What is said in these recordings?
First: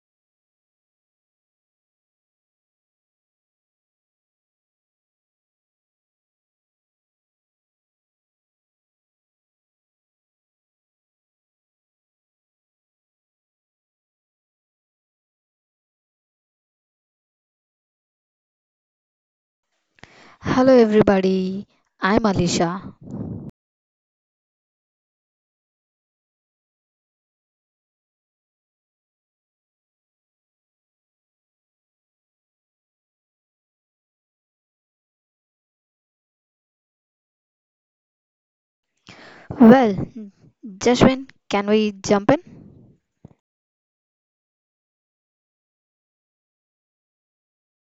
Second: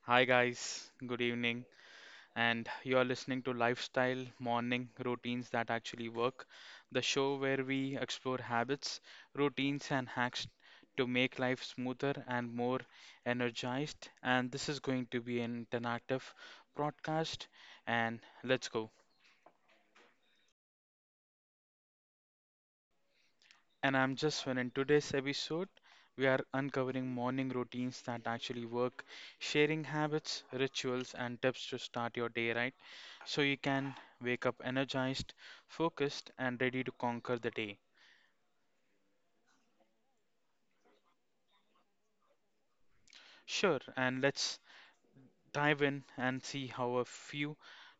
Hi, guys. Good evening. And you are listening to Lifestyle Morning Routines That Actually Work, the show where we explore habits, routines, and hacks to make life smoother and more energized. And this is going to be an interactive broadcast. And let's go. Hello, everybody. I'm Alisha. And I'm Jaswin. In today's episode, we are uncovering morning routines that actually work, sharing habits, rituals, and tips to start your day right so you can wake up energized, focused, and ready to conquer the day. Well, Jashwin, can we jump in? Sure, and let's dive in and see how a few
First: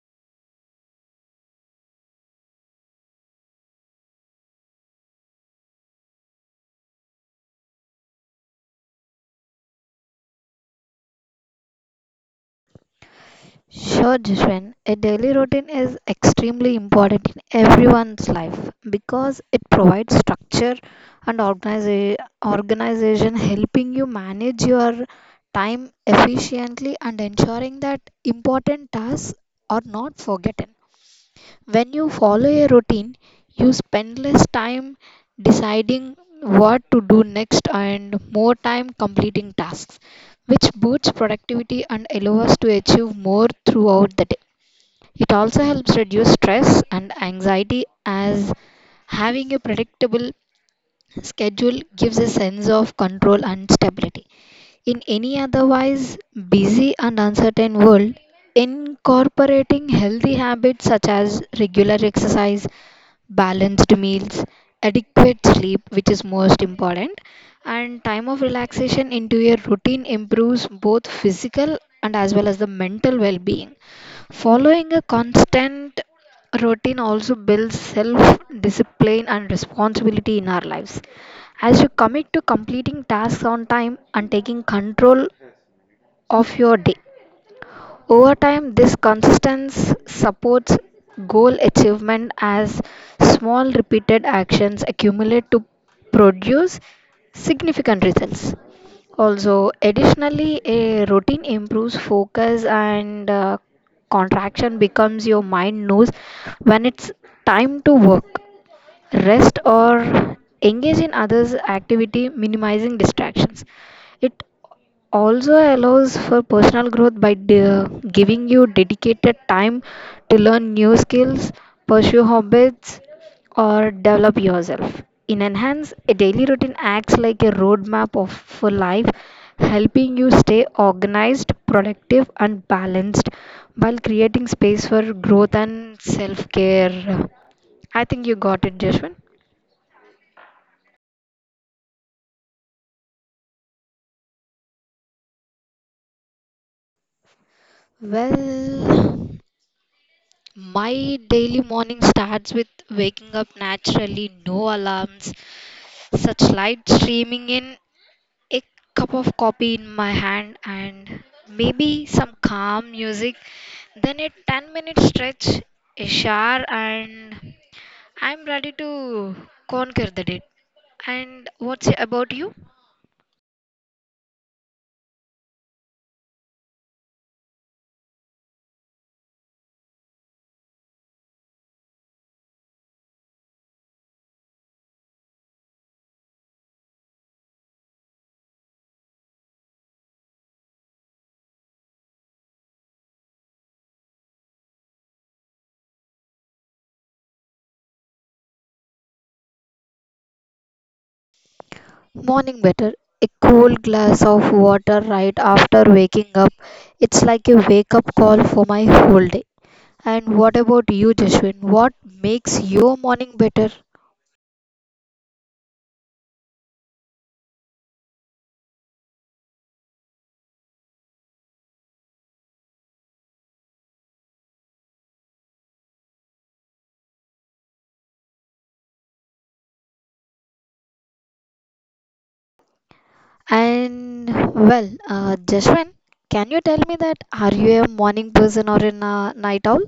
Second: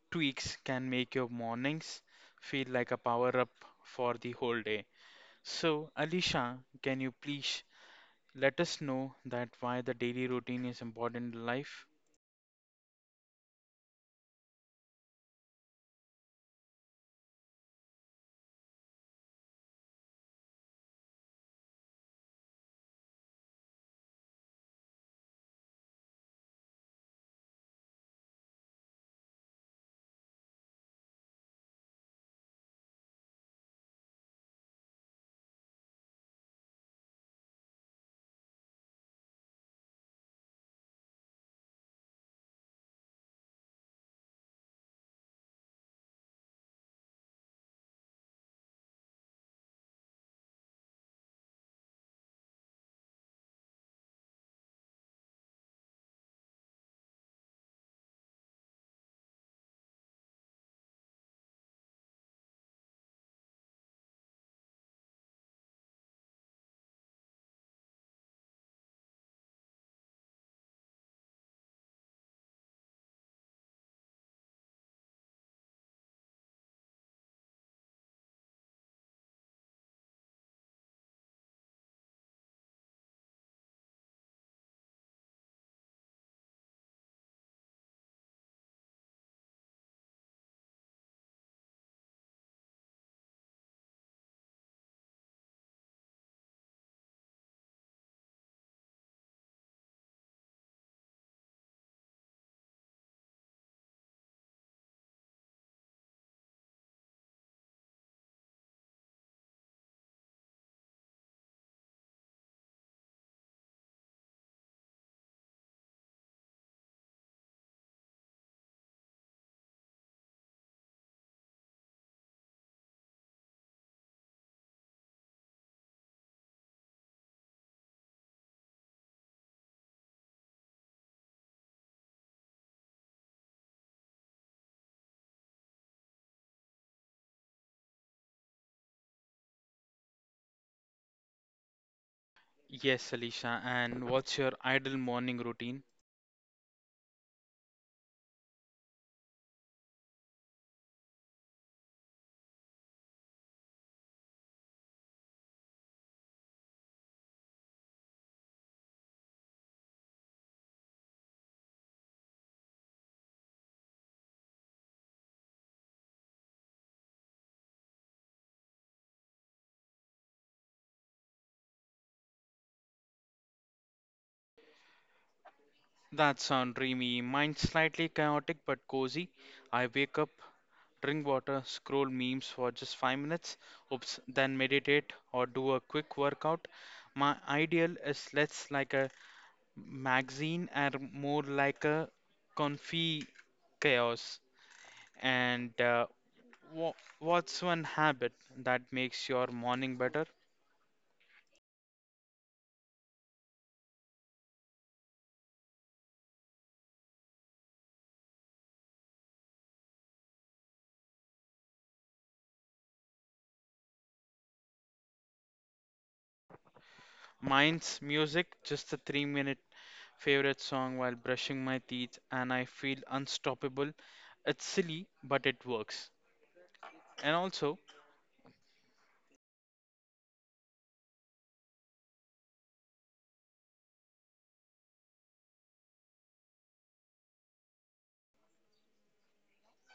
tweaks can make your mornings feel like a power up for the whole day. So, Alicia, can you please let us know that why the daily routine is important in life? Sure, Jashwin. A daily routine is extremely important in everyone's life because it provides structure and organization, helping you manage your time efficiently and ensuring that important tasks are not forgotten. When you follow a routine, you spend less time deciding what to do next and more time completing tasks, which boosts productivity and allows us to achieve more throughout the day. It also helps reduce stress and anxiety as having a predictable schedule gives a sense of control and stability. In any otherwise busy and uncertain world, incorporating healthy habits such as regular exercise, balanced meals, adequate sleep, which is most important, and time of relaxation into your routine improves both physical and as well as the mental well being. Following a constant routine also builds self discipline and responsibility in our lives. As you commit to completing tasks on time and taking control of your day, over time, this consistency supports goal achievement as small repeated actions accumulate to produce significant results. Also, additionally, a routine improves focus and contraction becomes your mind knows when it's time to work, rest, or engage in others' activity, minimizing distractions. It also allows for personal growth by giving you dedicated time to learn new skills, pursue hobbies, or develop yourself. In Enhance, a daily routine acts like a roadmap of, for life, helping you stay organized, productive, and balanced while creating space for growth and self care. I think you got it, Jeshwin. Yes, Alicia. And what's your ideal morning routine? Well, my daily morning starts with waking up naturally, no alarms, such light streaming in, a cup of coffee in my hand, and maybe some calm music. Then a 10-minute stretch, a shower, and I'm ready to conquer the day. And what's about you? That sounds dreamy. Mine's slightly chaotic but cozy. I wake up, drink water, scroll memes for just 5 minutes, oops, then meditate or do a quick workout. My ideal is less like a magazine and more like a comfy chaos. And wha what's one habit that makes your morning better? Morning better. A cool glass of water right after waking up. It's like a wake up call for my whole day. And what about you, Jashwin? What makes your morning better? Mine's music, just a 3 minute favorite song while brushing my teeth, and I feel unstoppable. It's silly, but it works. And also, And well, Jashwin, can you tell me that are you a morning person or a night owl?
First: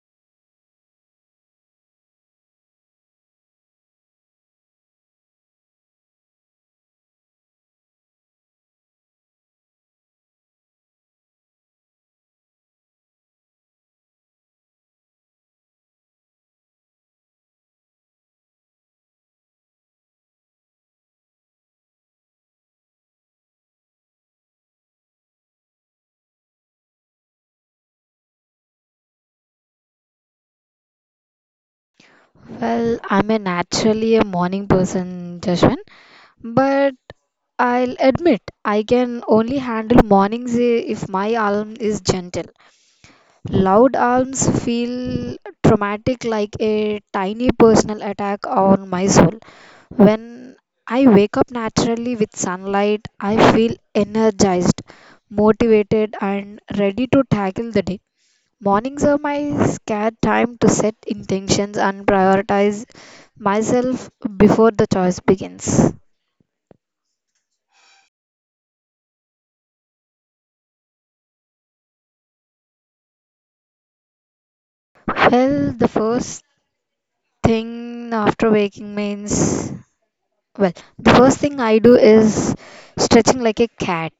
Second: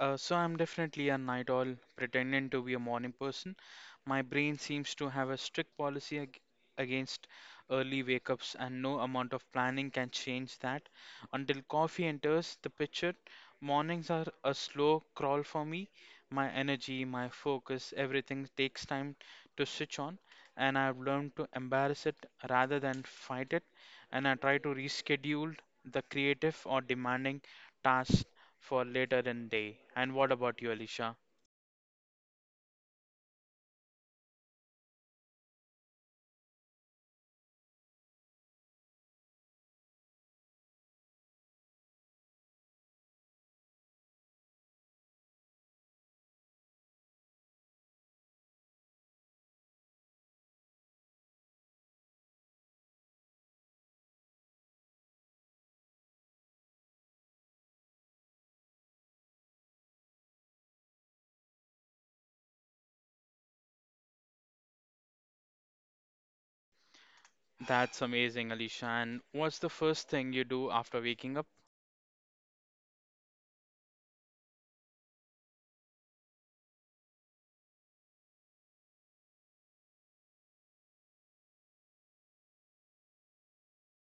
So I'm definitely a night owl pretending to be a morning person. My brain seems to have a strict policy ag against early wake ups, and no amount of planning can change that. Until coffee enters the picture, mornings are a slow crawl for me. My energy, my focus, everything takes time to switch on, and I've learned to embrace it rather than fight it. And I try to reschedule the creative or demanding tasks for later in day. And what about you, Alicia? Well, I'm a naturally a morning person, Jashwin, but I'll admit I can only handle mornings if my alarm is gentle. Loud alarms feel traumatic like a tiny personal attack on my soul. When I wake up naturally with sunlight, I feel energized, motivated, and ready to tackle the day. Mornings are my scared time to set intentions and prioritize myself before the choice begins. That's amazing, Alicia. And what's the first thing you do after waking up? Well, the first thing after waking means, well, the first thing I do is stretching like a cat.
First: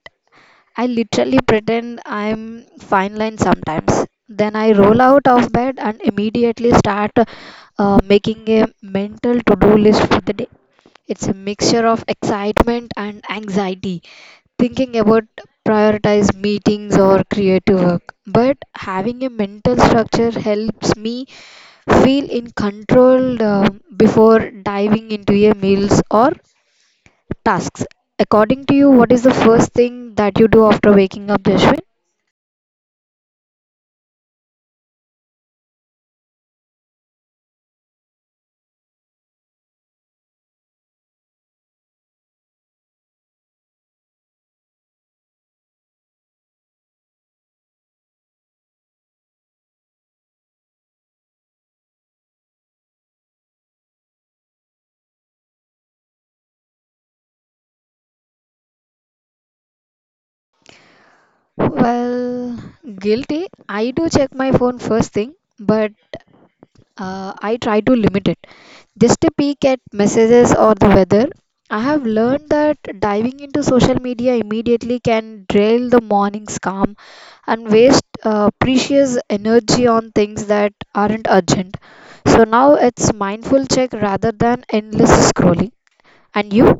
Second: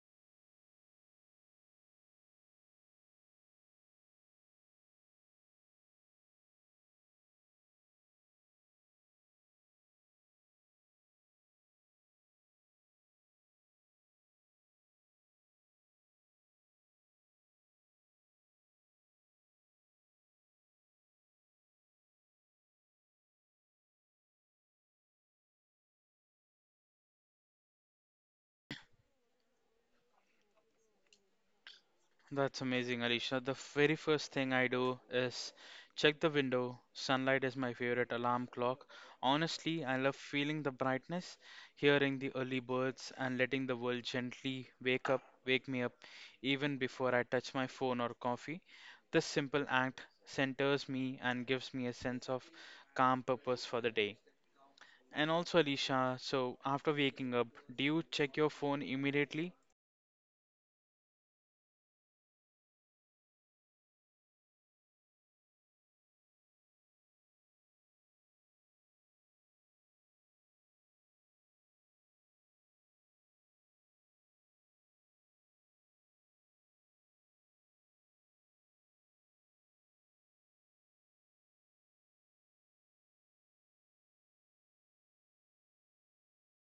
I literally pretend I'm fine line sometimes. Then I roll out of bed and immediately start making a mental to do list for the day. It's a mixture of excitement and anxiety, thinking about prioritized meetings or creative work. But having a mental structure helps me feel in control before diving into a meals or tasks. According to you, what is the first thing that you do after waking up, Jashwin? That's amazing, Alicia. The very first thing I do is check the window. Sunlight is my favorite alarm clock. Honestly, I love feeling the brightness, hearing the early birds, and letting the world gently wake me up, even before I touch my phone or coffee. This simple act centers me and gives me a sense of calm purpose for the day. And also, Alicia, so after waking up, do you check your phone immediately? Well, guilty. I do check my phone first thing, but I try to limit it. Just a peek at messages or the weather. I have learned that diving into social media immediately can drain the morning's calm and waste precious energy on things that aren't urgent. So now it's mindful check rather than endless scrolling. And you?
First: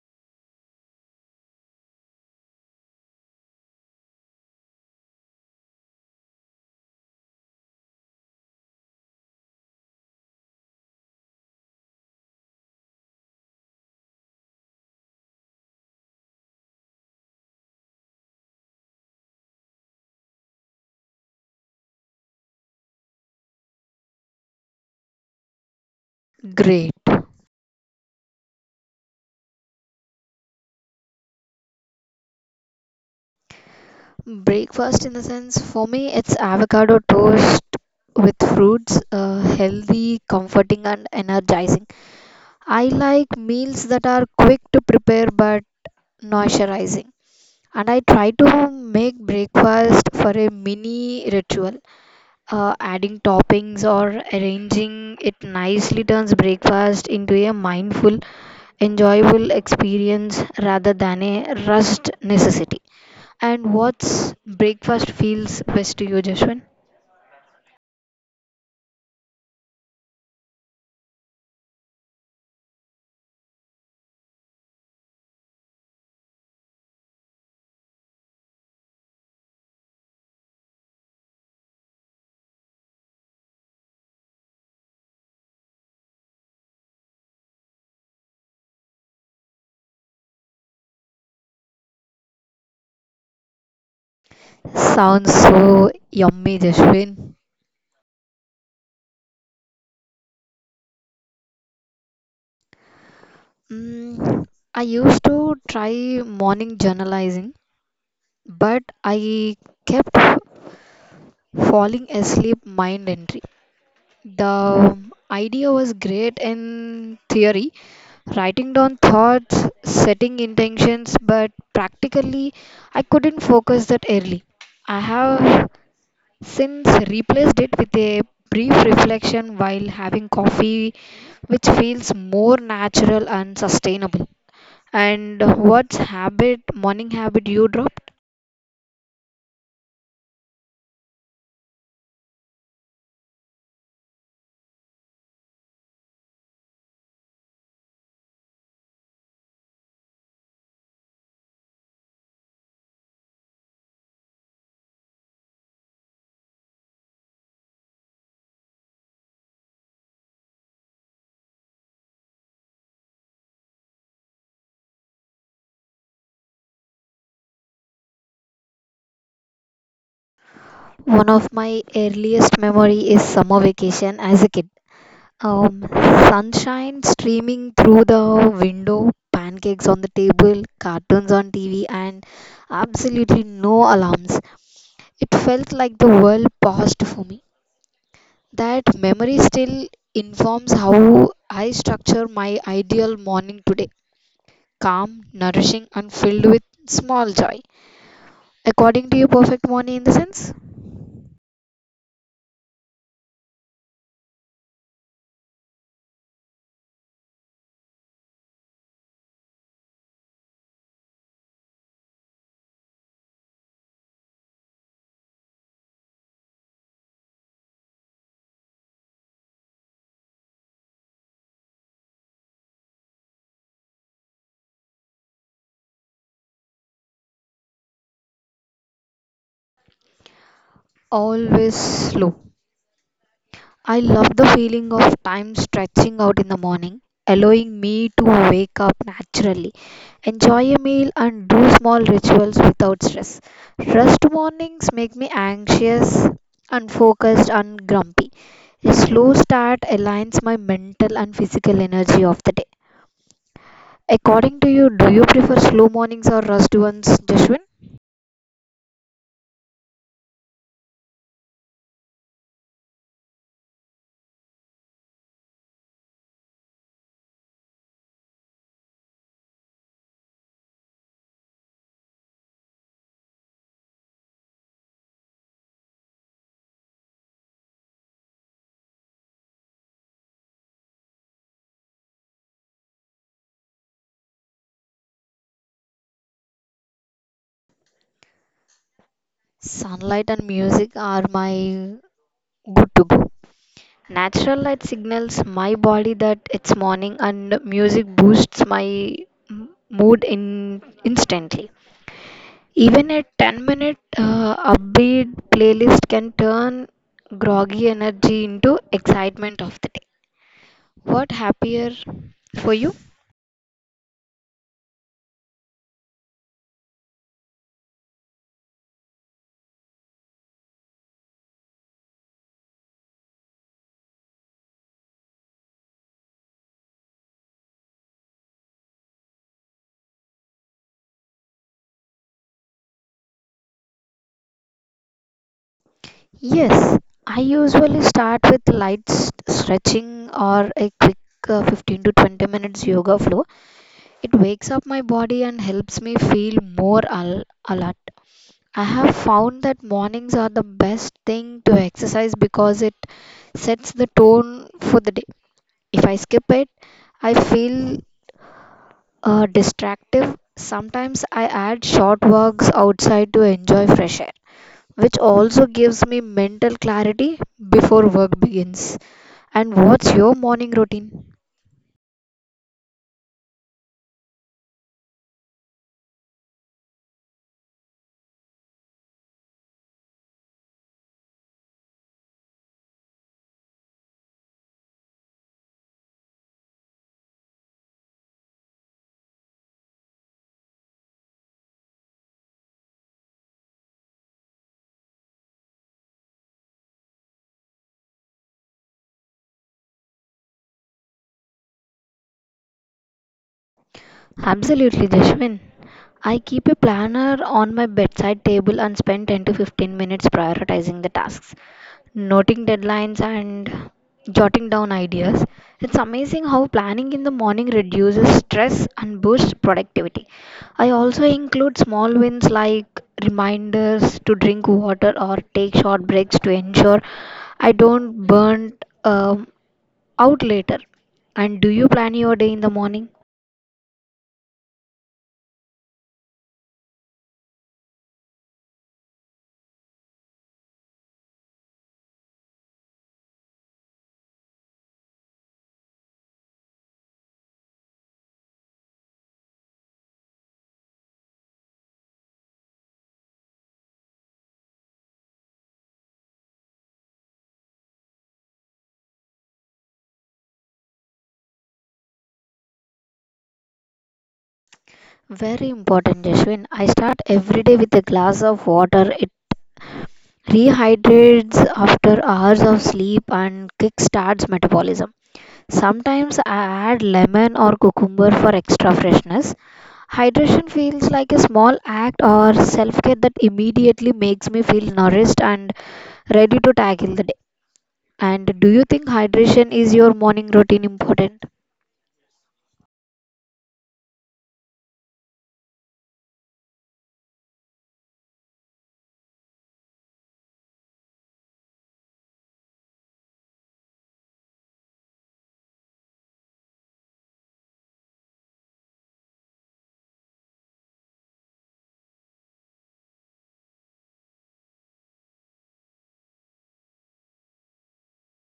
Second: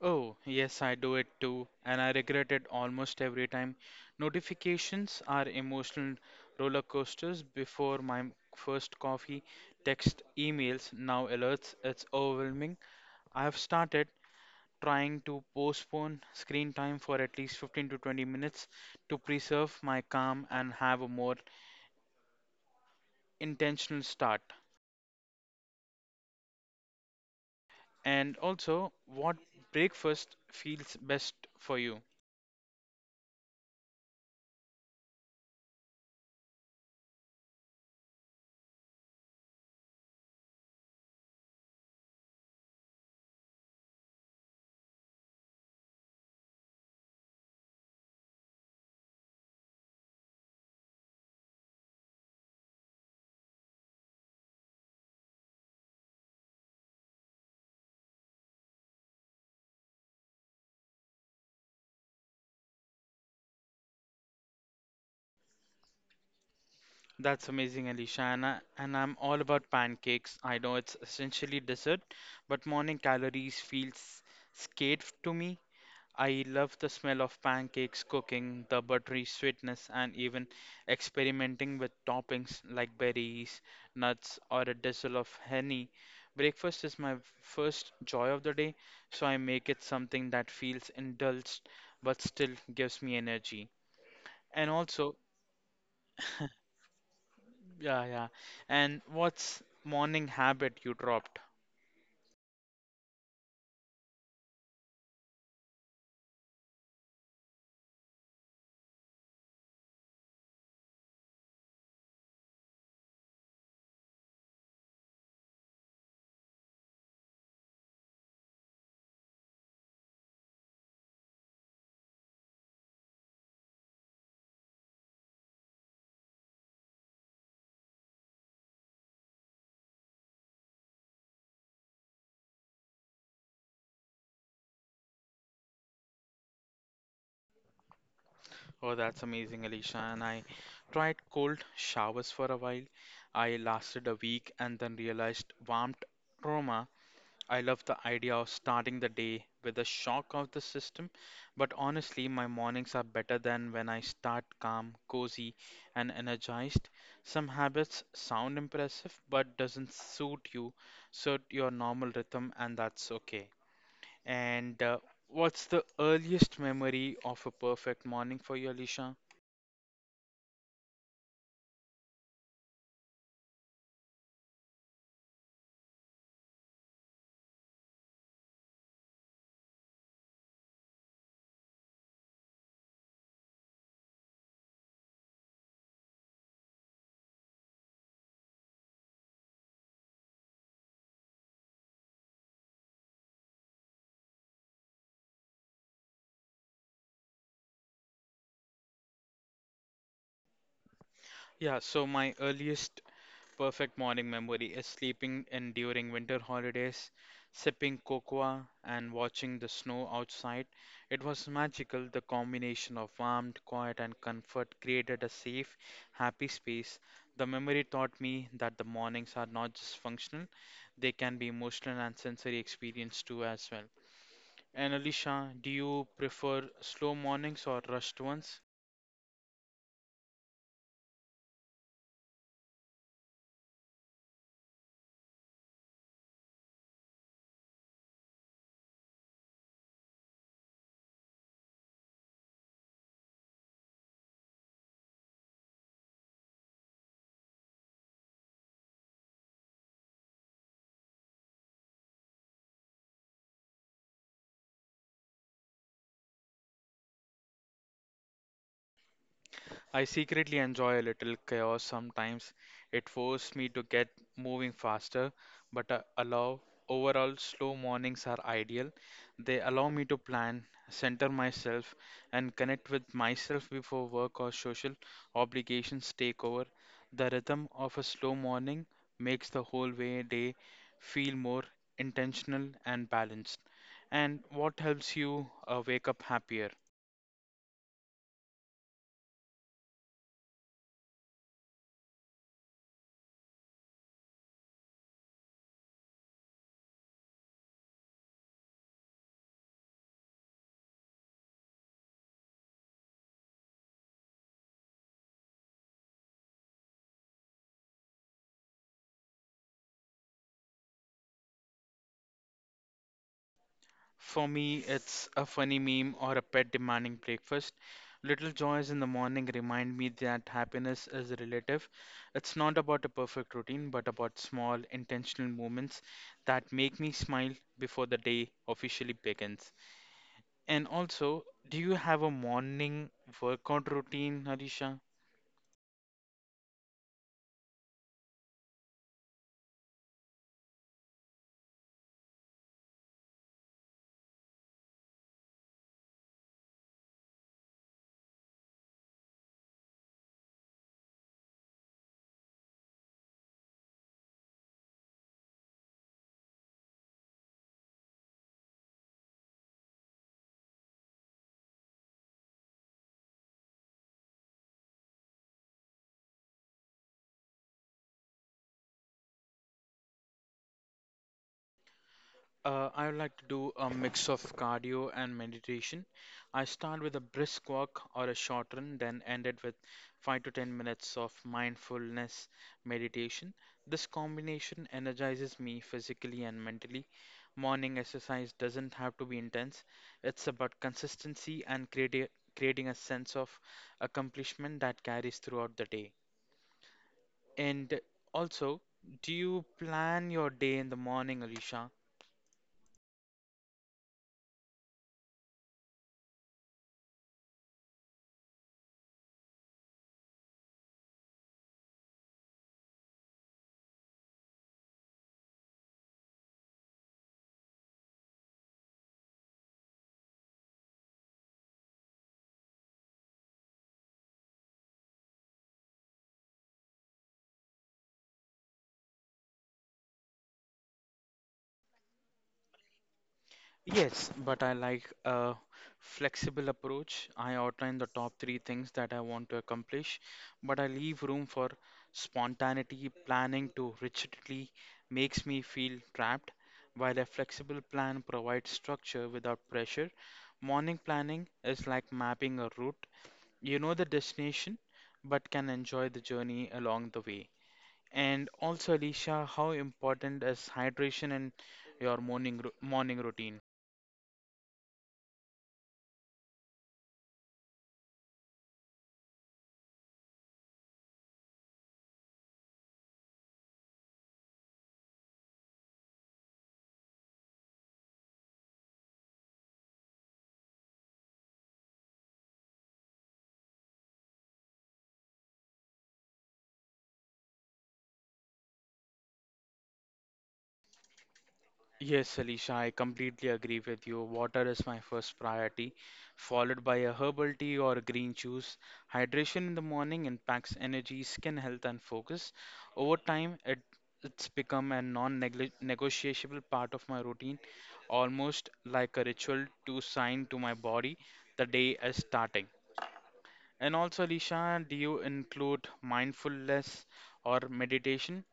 Oh, yes, I do it too, and I regret it almost every time. Notifications are emotional roller coasters before my first coffee, text, emails, now alerts. It's overwhelming. I have started trying to postpone screen time for at least 15 to 20 minutes to preserve my calm and have a more intentional start. Great. And also, what breakfast feels best for you? Breakfast, in the sense, for me, it's avocado toast with fruits, healthy, comforting, and energizing. I like meals that are quick to prepare but nourishing. And I try to make breakfast for a mini ritual. Adding toppings or arranging it nicely turns breakfast into a mindful, enjoyable experience rather than a rushed necessity. And what's breakfast feels best to you, Jashwin? That's amazing, Alicia. And I'm all about pancakes. I know it's essentially dessert, but morning calories feels scared to me. I love the smell of pancakes cooking, the buttery sweetness, and even experimenting with toppings like berries, nuts, or a drizzle of honey. Breakfast is my first joy of the day, so I make it something that feels indulged but still gives me energy. And also, Sounds so yummy, Jashwin. Yeah. And what's morning habit you dropped? Mm, I used to try morning journalizing, but I kept falling asleep mind entry. The idea was great in theory, writing down thoughts, setting intentions, but practically I couldn't focus that early. I have since replaced it with a brief reflection while having coffee, which feels more natural and sustainable. And what's habit, morning habit you drop? Oh, that's amazing, Alicia. And I tried cold showers for a while. I lasted a week and then realized warmth trauma. I love the idea of starting the day with a shock of the system, but honestly, my mornings are better than when I start calm, cozy, and energized. Some habits sound impressive but doesn't suit your normal rhythm, and that's okay. And what's the earliest memory of a perfect morning for you, Alicia? One of my earliest memory is summer vacation as a kid. Sunshine streaming through the window, pancakes on the table, cartoons on TV, and absolutely no alarms. It felt like the world paused for me. That memory still informs how I structure my ideal morning today calm, nourishing, and filled with small joy. According to your perfect morning in the sense, Yeah, so my earliest perfect morning memory is sleeping in during winter holidays, sipping cocoa and watching the snow outside. It was magical. The combination of warmth, quiet, and comfort created a safe, happy space. The memory taught me that the mornings are not just functional, they can be emotional and sensory experience too as well. And Alicia, do you prefer slow mornings or rushed ones? always slow, I love the feeling of time stretching out in the morning, allowing me to wake up naturally, enjoy a meal, and do small rituals without stress. Rushed mornings make me anxious, unfocused, and grumpy. A slow start aligns my mental and physical energy of the day. According to you, do you prefer slow mornings or rushed ones, Jashwin? I secretly enjoy a little chaos sometimes. It forces me to get moving faster, but allow overall slow mornings are ideal. They allow me to plan, center myself, and connect with myself before work or social obligations take over. The rhythm of a slow morning makes the whole way day feel more intentional and balanced. And what helps you wake up happier? Sunlight and music are my good to go. Natural light signals my body that it's morning, and music boosts my mood in instantly. Even a 10 minute upbeat playlist can turn groggy energy into excitement of the day. What happier for you? For me, it's a funny meme or a pet demanding breakfast. Little joys in the morning remind me that happiness is relative. It's not about a perfect routine, but about small, intentional moments that make me smile before the day officially begins. And also, do you have a morning workout routine, Harisha? Yes, I usually start with light stretching or a quick 15 to 20 minutes yoga flow. It wakes up my body and helps me feel more alert. I have found that mornings are the best thing to exercise because it sets the tone for the day. If I skip it, I feel distractive. Sometimes I add short walks outside to enjoy fresh air, which also gives me mental clarity before work begins. And what's your morning routine? I would like to do a mix of cardio and meditation. I start with a brisk walk or a short run, then end it with 5 to 10 minutes of mindfulness meditation. This combination energizes me physically and mentally. Morning exercise doesn't have to be intense, it's about consistency and creating a sense of accomplishment that carries throughout the day. And also, do you plan your day in the morning, Alicia? Absolutely, Jashwin. I keep a planner on my bedside table and spend 10 to 15 minutes prioritizing the tasks, noting deadlines and jotting down ideas. It's amazing how planning in the morning reduces stress and boosts productivity. I also include small wins like reminders to drink water or take short breaks to ensure I don't burn um, out later. And do you plan your day in the morning? Yes, but I like a flexible approach. I outline the top 3 things that I want to accomplish, but I leave room for spontaneity. Planning too rigidly makes me feel trapped, while a flexible plan provides structure without pressure. Morning planning is like mapping a route. You know the destination, but can enjoy the journey along the way. And also, Alicia, how important is hydration in your morning morning routine? Very important, Jashwin. I start every day with a glass of water. It rehydrates after hours of sleep and kickstarts metabolism. Sometimes I add lemon or cucumber for extra freshness. Hydration feels like a small act or self care that immediately makes me feel nourished and ready to tackle the day. And do you think hydration is your morning routine important? Yes, Alisha, I completely agree with you. Water is my first priority, followed by a herbal tea or a green juice. Hydration in the morning impacts energy, skin health, and focus. Over time, it's become a non-negotiable part of my routine, almost like a ritual to sign to my body the day is starting. And also, Alisha, do you include mindfulness or meditation?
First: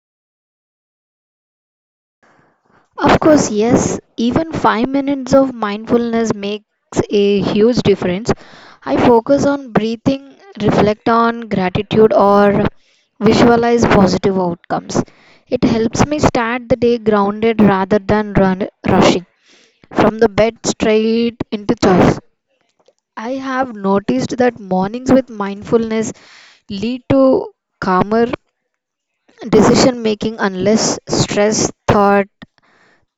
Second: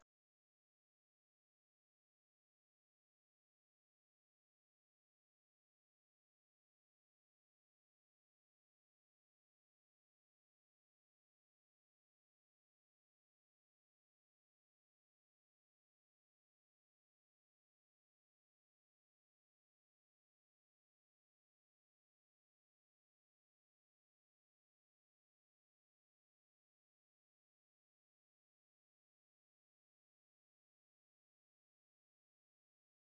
Of course, yes, even 5 minutes of mindfulness makes a huge difference. I focus on breathing, reflect on gratitude, or visualize positive outcomes. It helps me start the day grounded rather than run, rushing from the bed straight into choice. I have noticed that mornings with mindfulness lead to calmer decision making unless stress thought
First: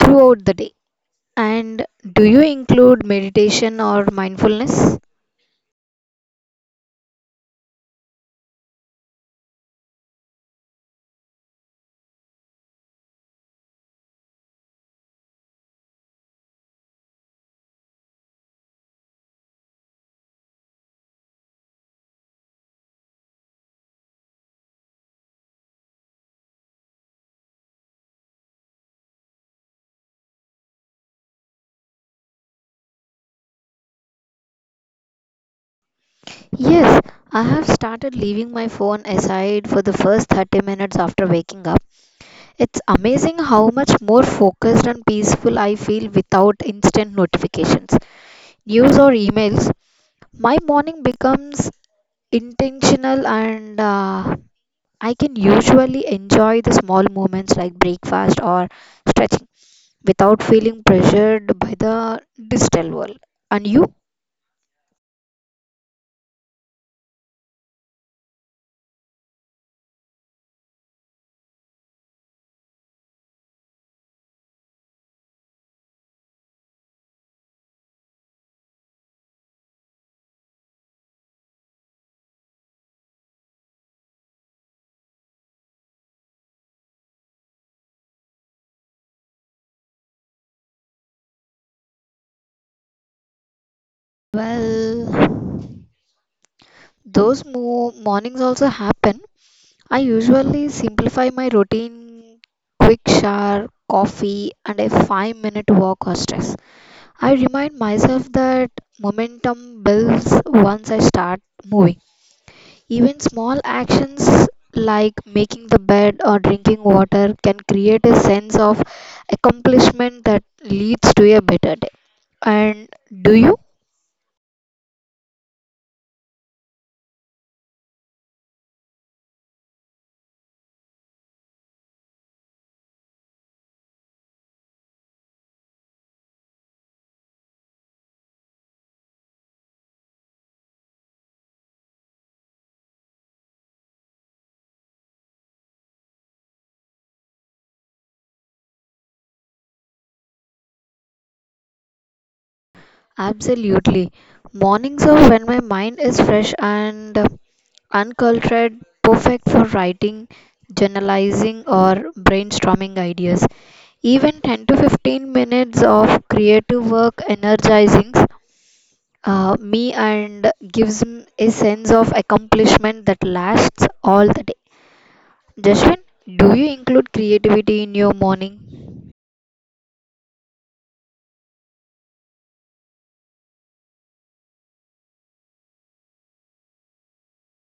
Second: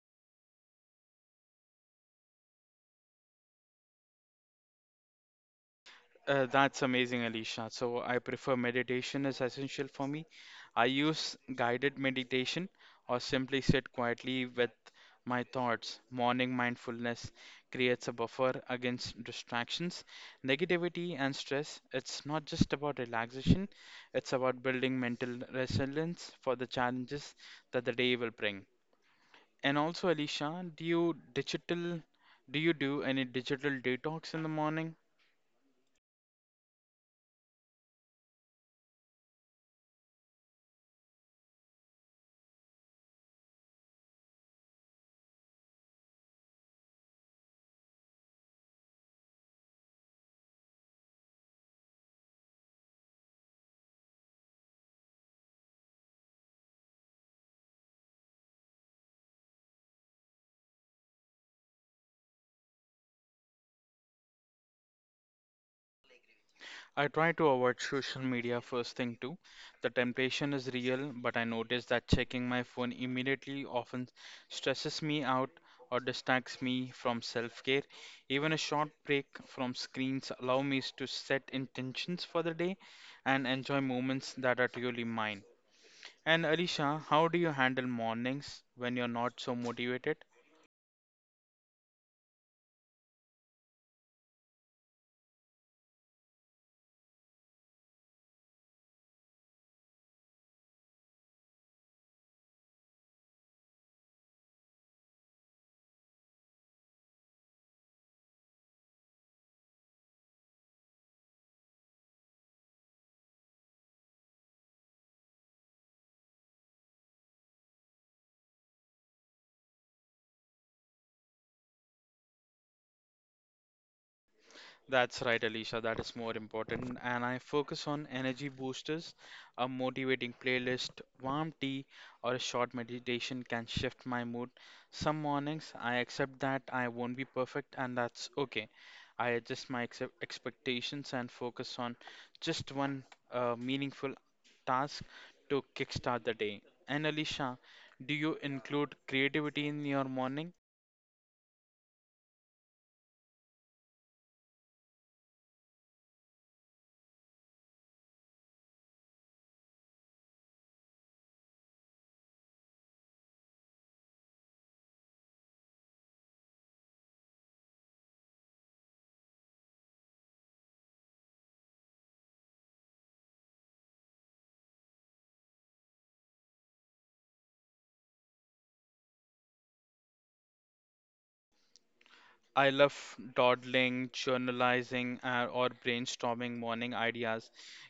throughout the day. And do you include meditation or mindfulness? That's amazing, Alicia. So I prefer meditation is essential for me. I use guided meditation or simply sit quietly with my thoughts. Morning mindfulness creates a buffer against distractions, negativity, and stress. It's not just about relaxation, it's about building mental resilience for the challenges that the day will bring. And also, Alicia, do you do any digital detox in the morning? Yes, I have started leaving my phone aside for the first 30 minutes after waking up. It's amazing how much more focused and peaceful I feel without instant notifications, news, or emails. My morning becomes intentional and I can usually enjoy the small moments like breakfast or stretching without feeling pressured by the digital world. And you? I try to avoid social media first thing too. The temptation is real, but I notice that checking my phone immediately often stresses me out or distracts me from self-care. Even a short break from screens allow me to set intentions for the day and enjoy moments that are truly mine. And Alisha, how do you handle mornings when you're not so motivated? Well, those mornings also happen. I usually simplify my routine quick shower, coffee, and a 5-minute walk or stress. I remind myself that momentum builds once I start moving. Even small actions like making the bed or drinking water can create a sense of accomplishment that leads to a better day. And do you? That's right, Alicia. That is more important. And I focus on energy boosters. A motivating playlist, warm tea, or a short meditation can shift my mood. Some mornings, I accept that I won't be perfect, and that's okay. I adjust my ex expectations and focus on just one meaningful task to kickstart the day. And Alicia, do you include creativity in your morning? Absolutely. Mornings are when my mind is fresh and uncultured, perfect for writing, journalizing, or brainstorming ideas. Even 10 to 15 minutes of creative work energizing me and gives me a sense of accomplishment that lasts all the day. Jaswin, do you include creativity in your morning? I love dawdling, journalizing, or brainstorming morning ideas.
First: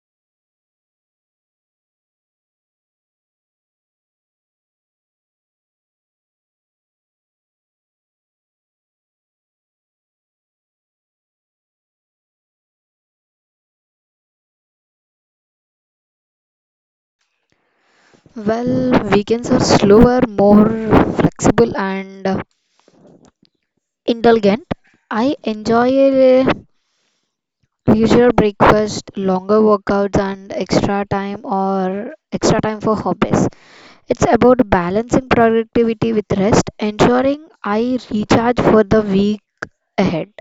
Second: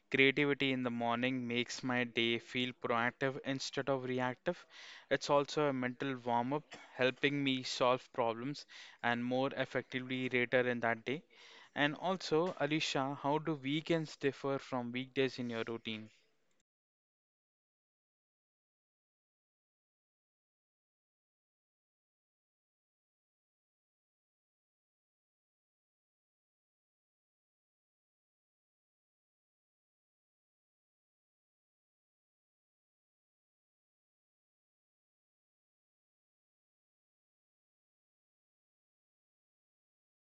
Creativity in the morning makes my day feel proactive instead of reactive. It's also a mental warm up, helping me solve problems and more effectively later in that day. And also, Alicia, how do weekends differ from weekdays in your routine? Well, weekends are slower, more flexible, and indulgent. I enjoy a leisure breakfast, longer workouts, and extra time or extra time for hobbies. It's about balancing productivity with rest, ensuring I recharge for the week ahead.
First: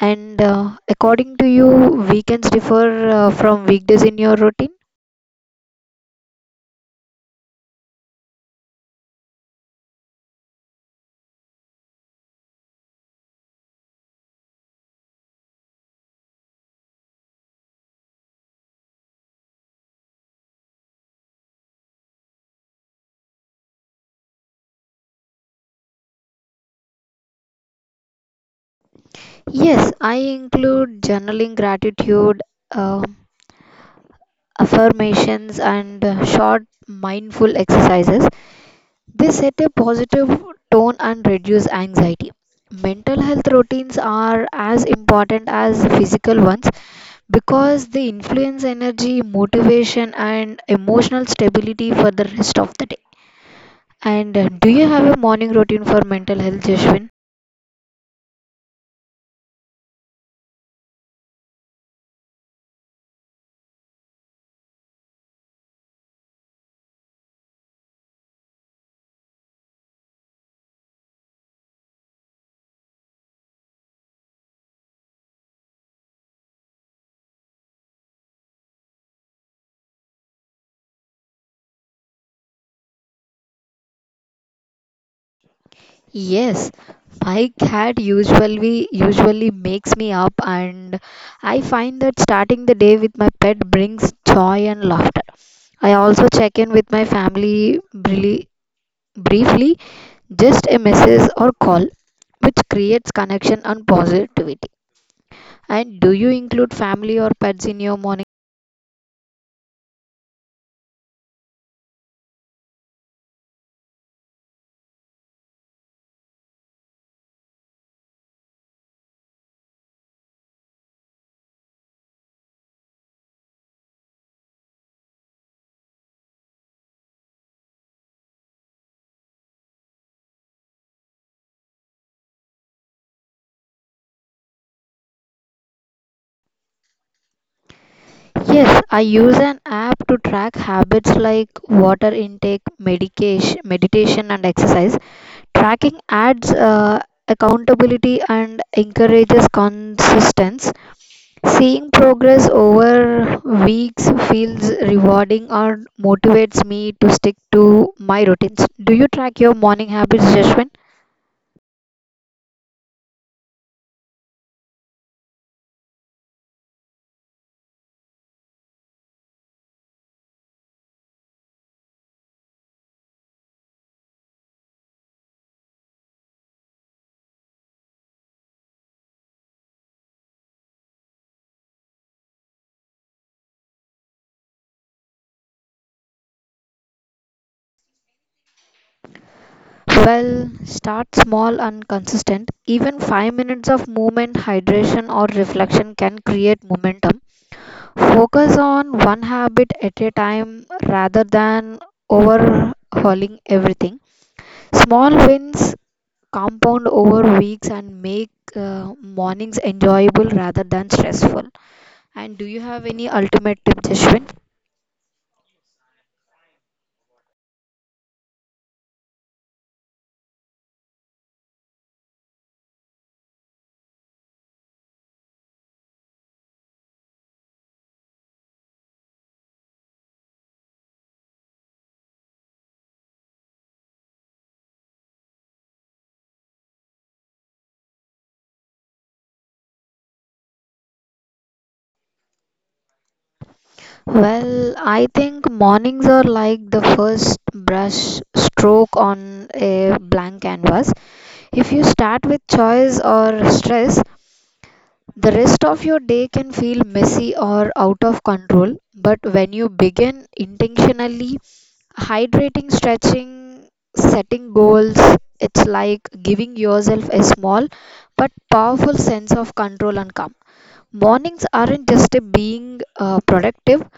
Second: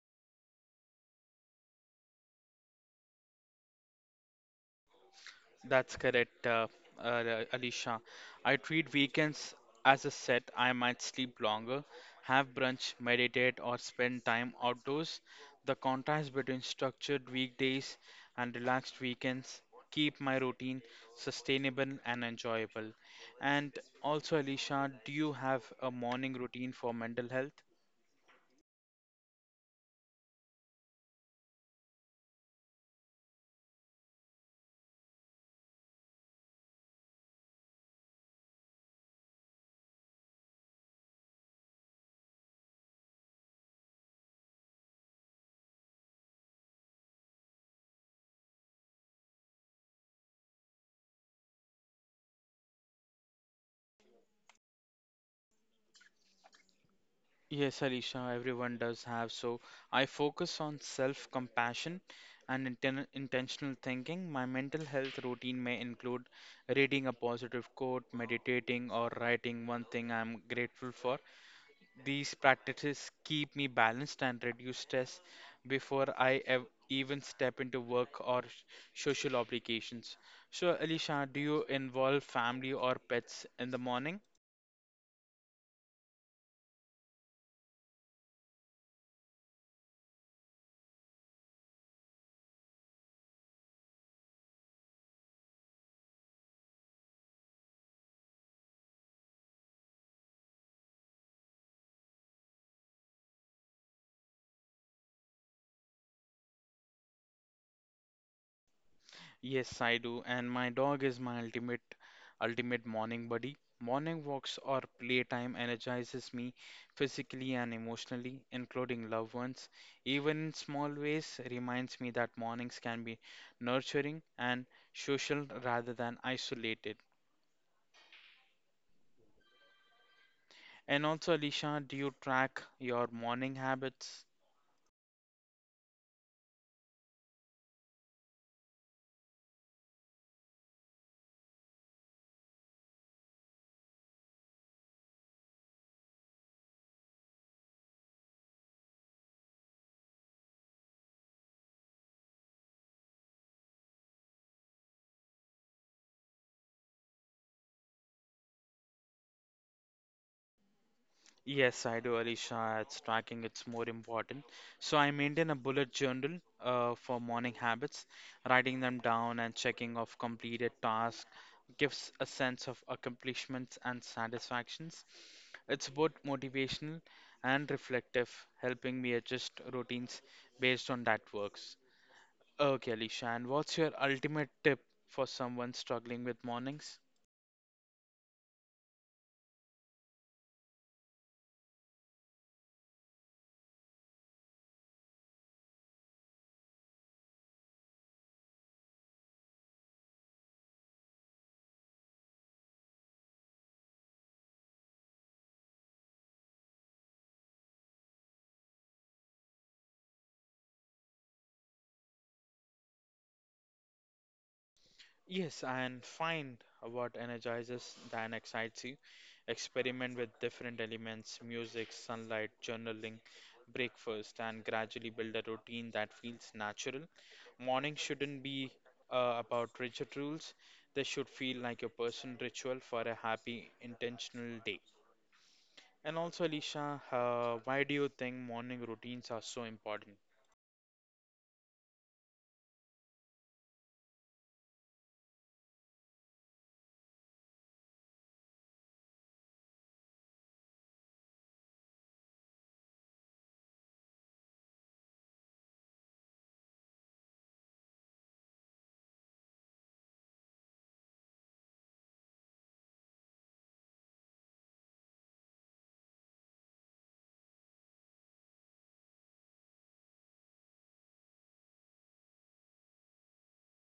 And according to you, weekends differ from weekdays in your routine? That's correct, Alicia. I treat weekends as a set. I might sleep longer, have brunch, meditate, or spend time outdoors. The contrast between structured weekdays and relaxed weekends keep my routine sustainable and enjoyable. And also, Alicia, do you have a morning routine for mental health? Yes, I include journaling, gratitude, uh, affirmations, and short mindful exercises. They set a positive tone and reduce anxiety. Mental health routines are as important as physical ones because they influence energy, motivation, and emotional stability for the rest of the day. And do you have a morning routine for mental health, Jeshwin? Yes, Alisha, everyone does have. So I focus on self-compassion and intentional thinking. My mental health routine may include reading a positive quote, meditating, or writing one thing I'm grateful for. These practices keep me balanced and reduce stress before I ev even step into work or social obligations. So, Alisha, do you involve family or pets in the morning? Yes, my cat usually makes me up, and I find that starting the day with my pet brings joy and laughter. I also check in with my family really briefly, just a message or call, which creates connection and positivity. And do you include family or pets in your morning? Yes, I do, and my dog is my ultimate morning buddy. Morning walks or playtime energizes me physically and emotionally, including loved ones. Even in small ways, reminds me that mornings can be nurturing and social rather than isolated. And also, Alicia, do you track your morning habits? Yes, I use an app to track habits like water intake, medication, meditation, and exercise. Tracking adds accountability and encourages consistency. Seeing progress over weeks feels rewarding or motivates me to stick to my routines. Do you track your morning habits, Jashwin? Yes, I do, Alisha. It's tracking, it's more important. So I maintain a bullet journal for morning habits, writing them down and checking off completed tasks gives a sense of accomplishments and satisfactions. It's both motivational and reflective, helping me adjust routines based on that works. Okay, Alisha, and what's your ultimate tip for someone struggling with mornings? Well, start small and consistent. Even 5 minutes of movement, hydration, or reflection can create momentum. Focus on one habit at a time rather than overhauling everything. Small wins compound over weeks and make mornings enjoyable rather than stressful. And do you have any ultimate tip, Jashwin? Yes, and find what energizes and excites you. Experiment with different elements, music, sunlight, journaling, breakfast, and gradually build a routine that feels natural. Morning shouldn't be about rigid rules, they should feel like your personal ritual for a happy, intentional day. And also, Alicia, why do you think morning routines are so important? Well, I think mornings are like the first brush stroke on a blank canvas. If you start with choice or stress, the rest of your day can feel messy or out of control. But when you begin intentionally hydrating, stretching, setting goals, it's like giving yourself a small but powerful sense of control and calm. Mornings aren't just a being productive,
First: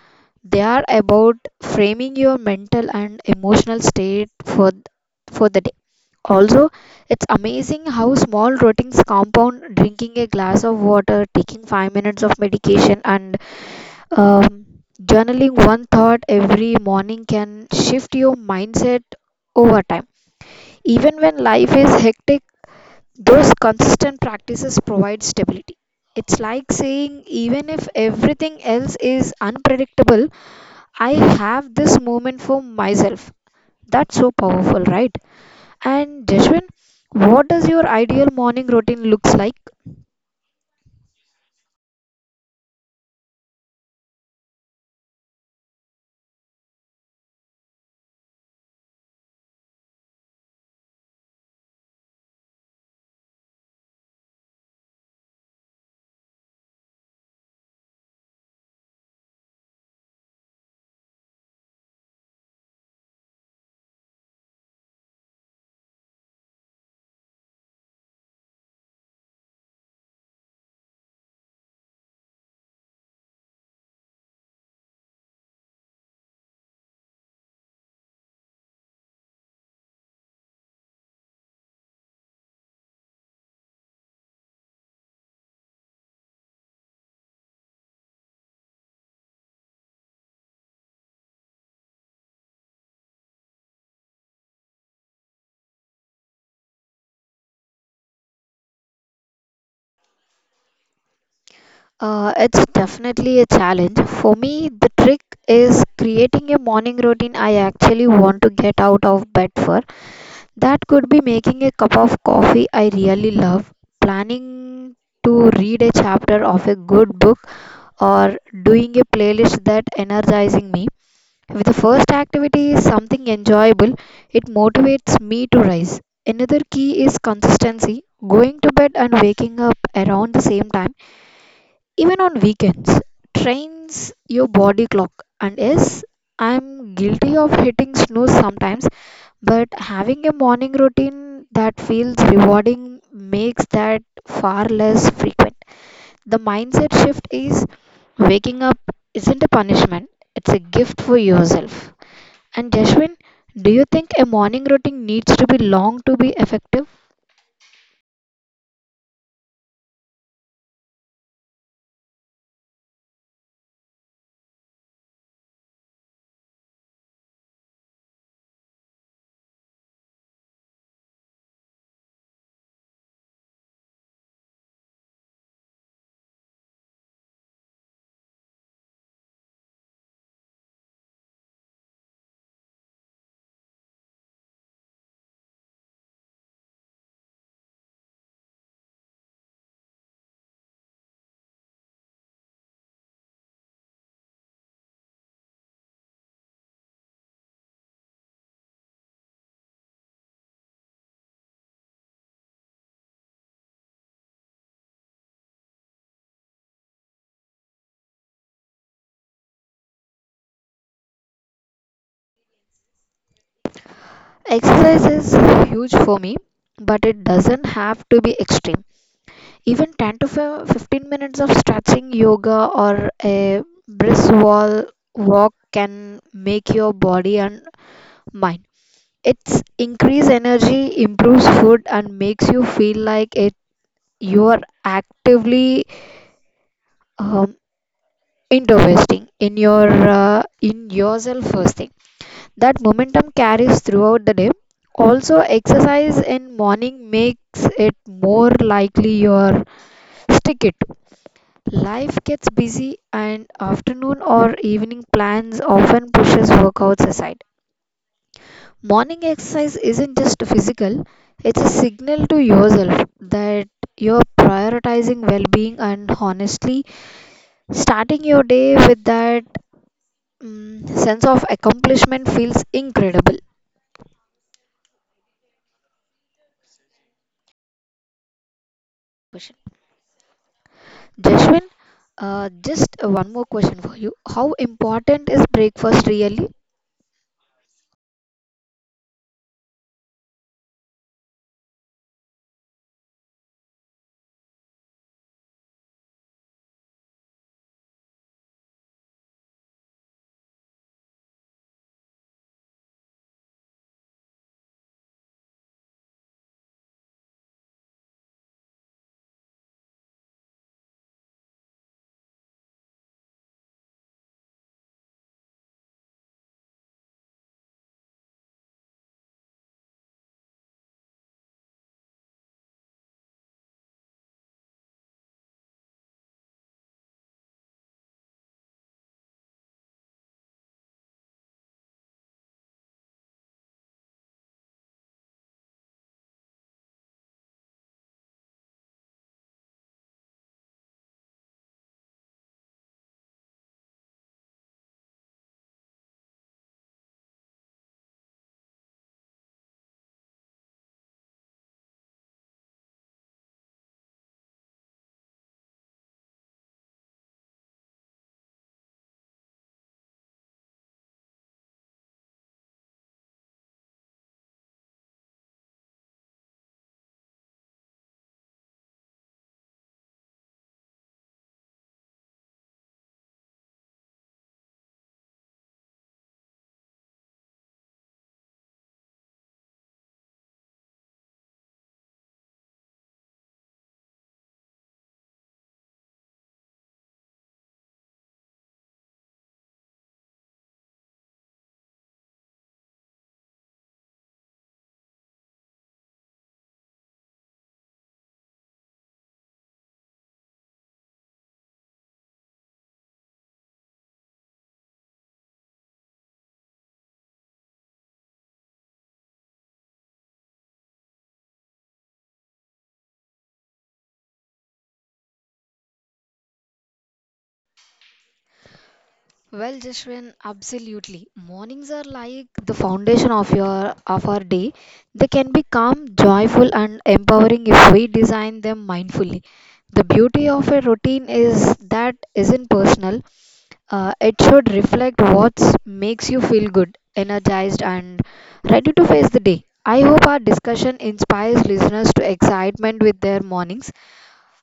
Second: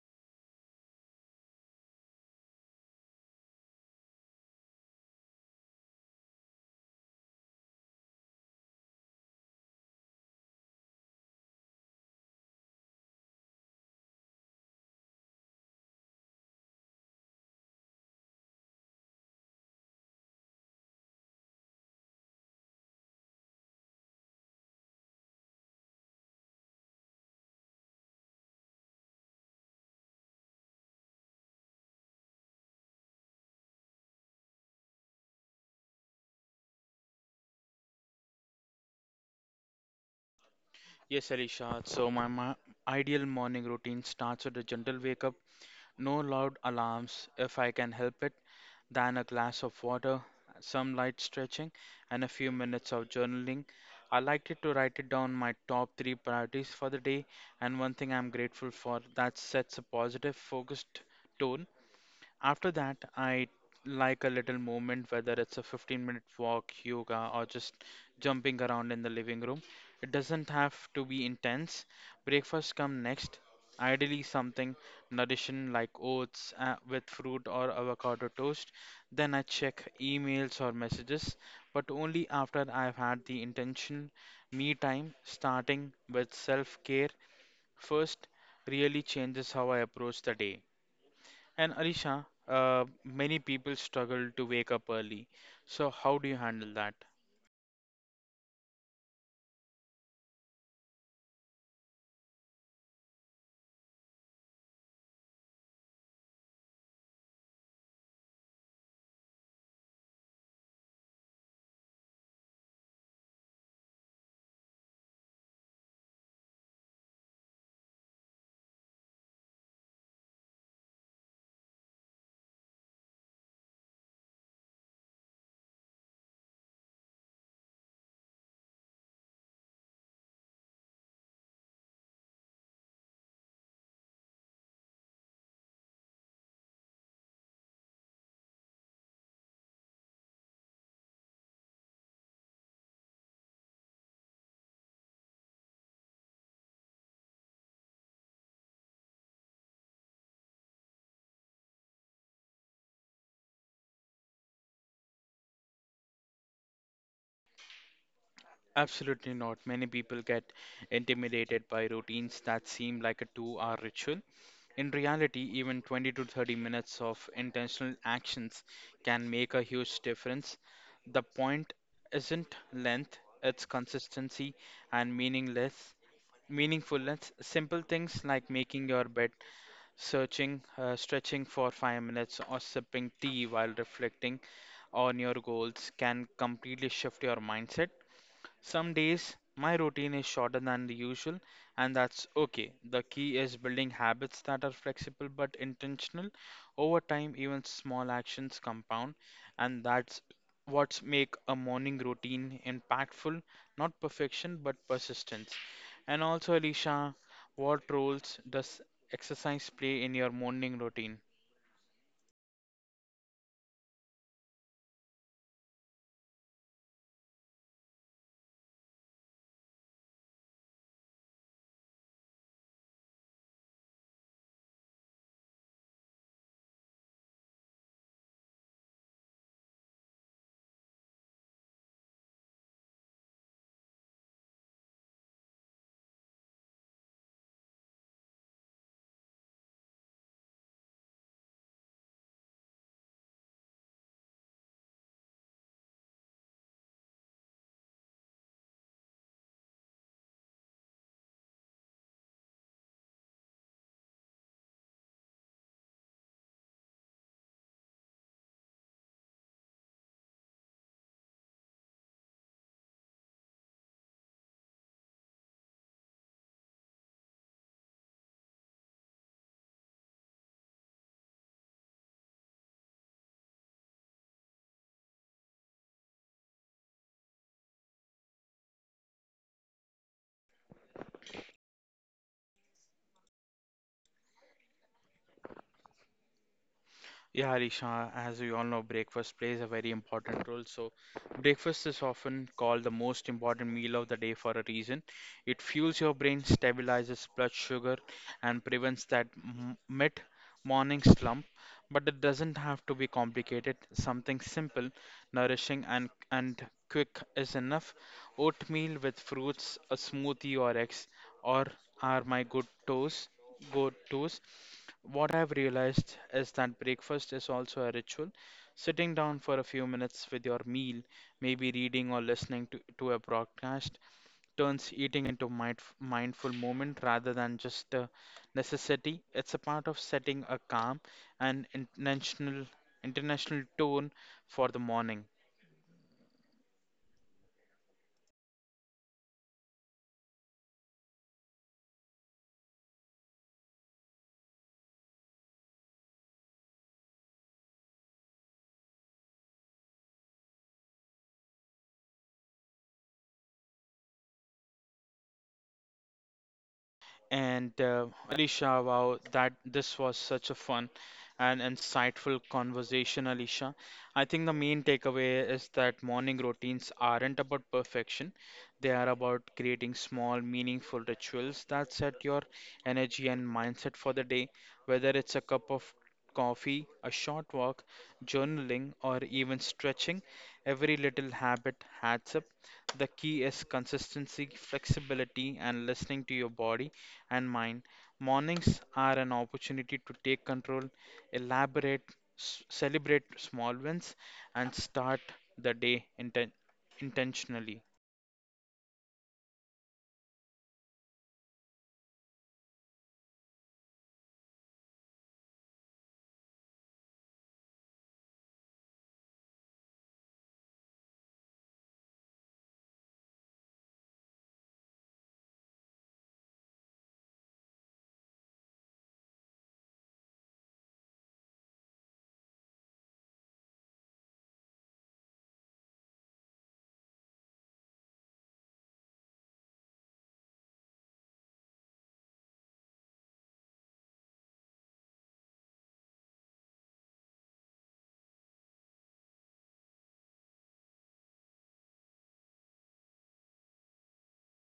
they are about framing your mental and emotional state for the day. Also, it's amazing how small routines compound drinking a glass of water, taking 5 minutes of medication, and um, journaling one thought every morning can shift your mindset over time. Even when life is hectic, those consistent practices provide stability. It's like saying, even if everything else is unpredictable, I have this moment for myself. That's so powerful, right? And Jeshwin, what does your ideal morning routine looks like? Yes, Alicia, so my ideal morning routine starts with a gentle wake up. No loud alarms, if I can help it, than a glass of water, some light stretching, and a few minutes of journaling. I liked it to write it down my top three priorities for the day, and one thing I'm grateful for that sets a positive, focused tone. After that, I like a little movement, whether it's a 15-minute walk, yoga, or just jumping around in the living room. It doesn't have to be intense. Breakfast come next, ideally something nourishing like oats with fruit or avocado toast. Then I check emails or messages, but only after I've had the intention me time, starting with self care first, really changes how I approach the day. And Arisha, many people struggle to wake up early. So, how do you handle that? It's definitely a challenge. For me, the trick is creating a morning routine I actually want to get out of bed for. That could be making a cup of coffee I really love, planning to read a chapter of a good book, or doing a playlist that energizing me. If the first activity is something enjoyable, it motivates me to rise. Another key is consistency, going to bed and waking up around the same time, even on weekends, trains your body clock. And yes, I'm guilty of hitting snooze sometimes, but having a morning routine that feels rewarding makes that far less frequent. The mindset shift is waking up isn't a punishment, it's a gift for yourself. And Jashwin, do you think a morning routine needs to be long to be effective? Absolutely not. Many people get intimidated by routines that seem like a 2 hour ritual. In reality, even 20 to 30 minutes of intentional actions can make a huge difference. The point isn't length, it's consistency and meaningfulness. Simple things like making your bed stretching for 5 minutes, or sipping tea while reflecting on your goals can completely shift your mindset. Some days my routine is shorter than the usual, and that's okay. The key is building habits that are flexible but intentional. Over time, even small actions compound, and that's what make a morning routine impactful, not perfection but persistence. And also, Alicia, what roles does exercise play in your morning routine? Exercise is huge for me, but it doesn't have to be extreme. Even 10 to 15 minutes of stretching, yoga, or a brisk wall walk can make your body and mind. It's increase energy, improves food, and makes you feel like it. You are actively um, investing in your in yourself first thing. That momentum carries throughout the day. Also, exercise in morning makes it more likely you're stick it. To. Life gets busy, and afternoon or evening plans often pushes workouts aside. Morning exercise isn't just physical, it's a signal to yourself that you're prioritizing well being and honestly, starting your day with that sense of accomplishment feels incredible. Question. Jashwin, just one more question for you. How important is breakfast really? Yeah, Risha, as we all know, breakfast plays a very important role. So, breakfast is often called the most important meal of the day for a reason. It fuels your brain, stabilizes blood sugar, and prevents that mid morning slump. But it doesn't have to be complicated. Something simple, nourishing, and quick is enough. Oatmeal with fruits, a smoothie, or eggs, or are my good toes. Go tos What I've realized is that breakfast is also a ritual. Sitting down for a few minutes with your meal, maybe reading or listening to a broadcast, turns eating into mindful moment rather than just a necessity. It's a part of setting a calm and international tone for the morning. And Alicia, wow, that this was such a fun and insightful conversation, Alicia. I think the main takeaway is that morning routines aren't about perfection. They are about creating small, meaningful rituals that set your energy and mindset for the day, whether it's a cup of coffee, a short walk, journaling, or even stretching. Every little habit adds up. The key is consistency, flexibility, and listening to your body and mine, mornings are an opportunity to take control, elaborate, celebrate small wins, and start the day intentionally. Well, Jashwin, absolutely. Mornings are like the foundation of your of our day. They can be calm, joyful, and empowering if we design them mindfully. The beauty of a routine is that isn't personal. It should reflect what makes you feel good, energized, and ready to face the day. I hope our discussion inspires listeners to excitement with their mornings,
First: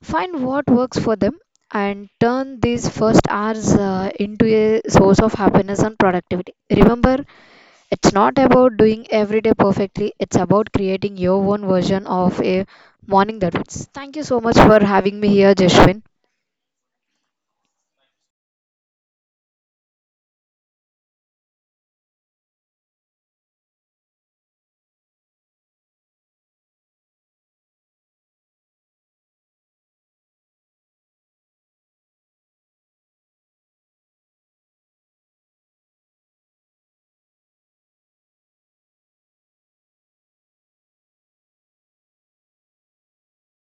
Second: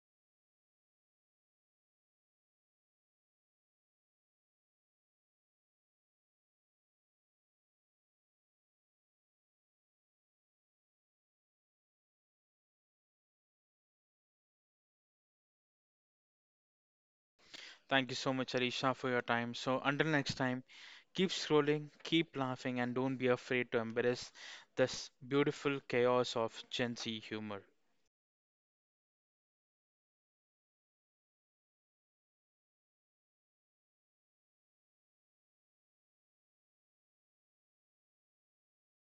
find what works for them, and turn these first hours into a source of happiness and productivity. Remember, it's not about doing every day perfectly, it's about creating your own version of a morning that works. Thank you so much for having me here, Jeshwin. Thank you so much, Alisha, for your time. So, until next time, keep scrolling, keep laughing, and don't be afraid to embrace this beautiful chaos of Gen Z humor.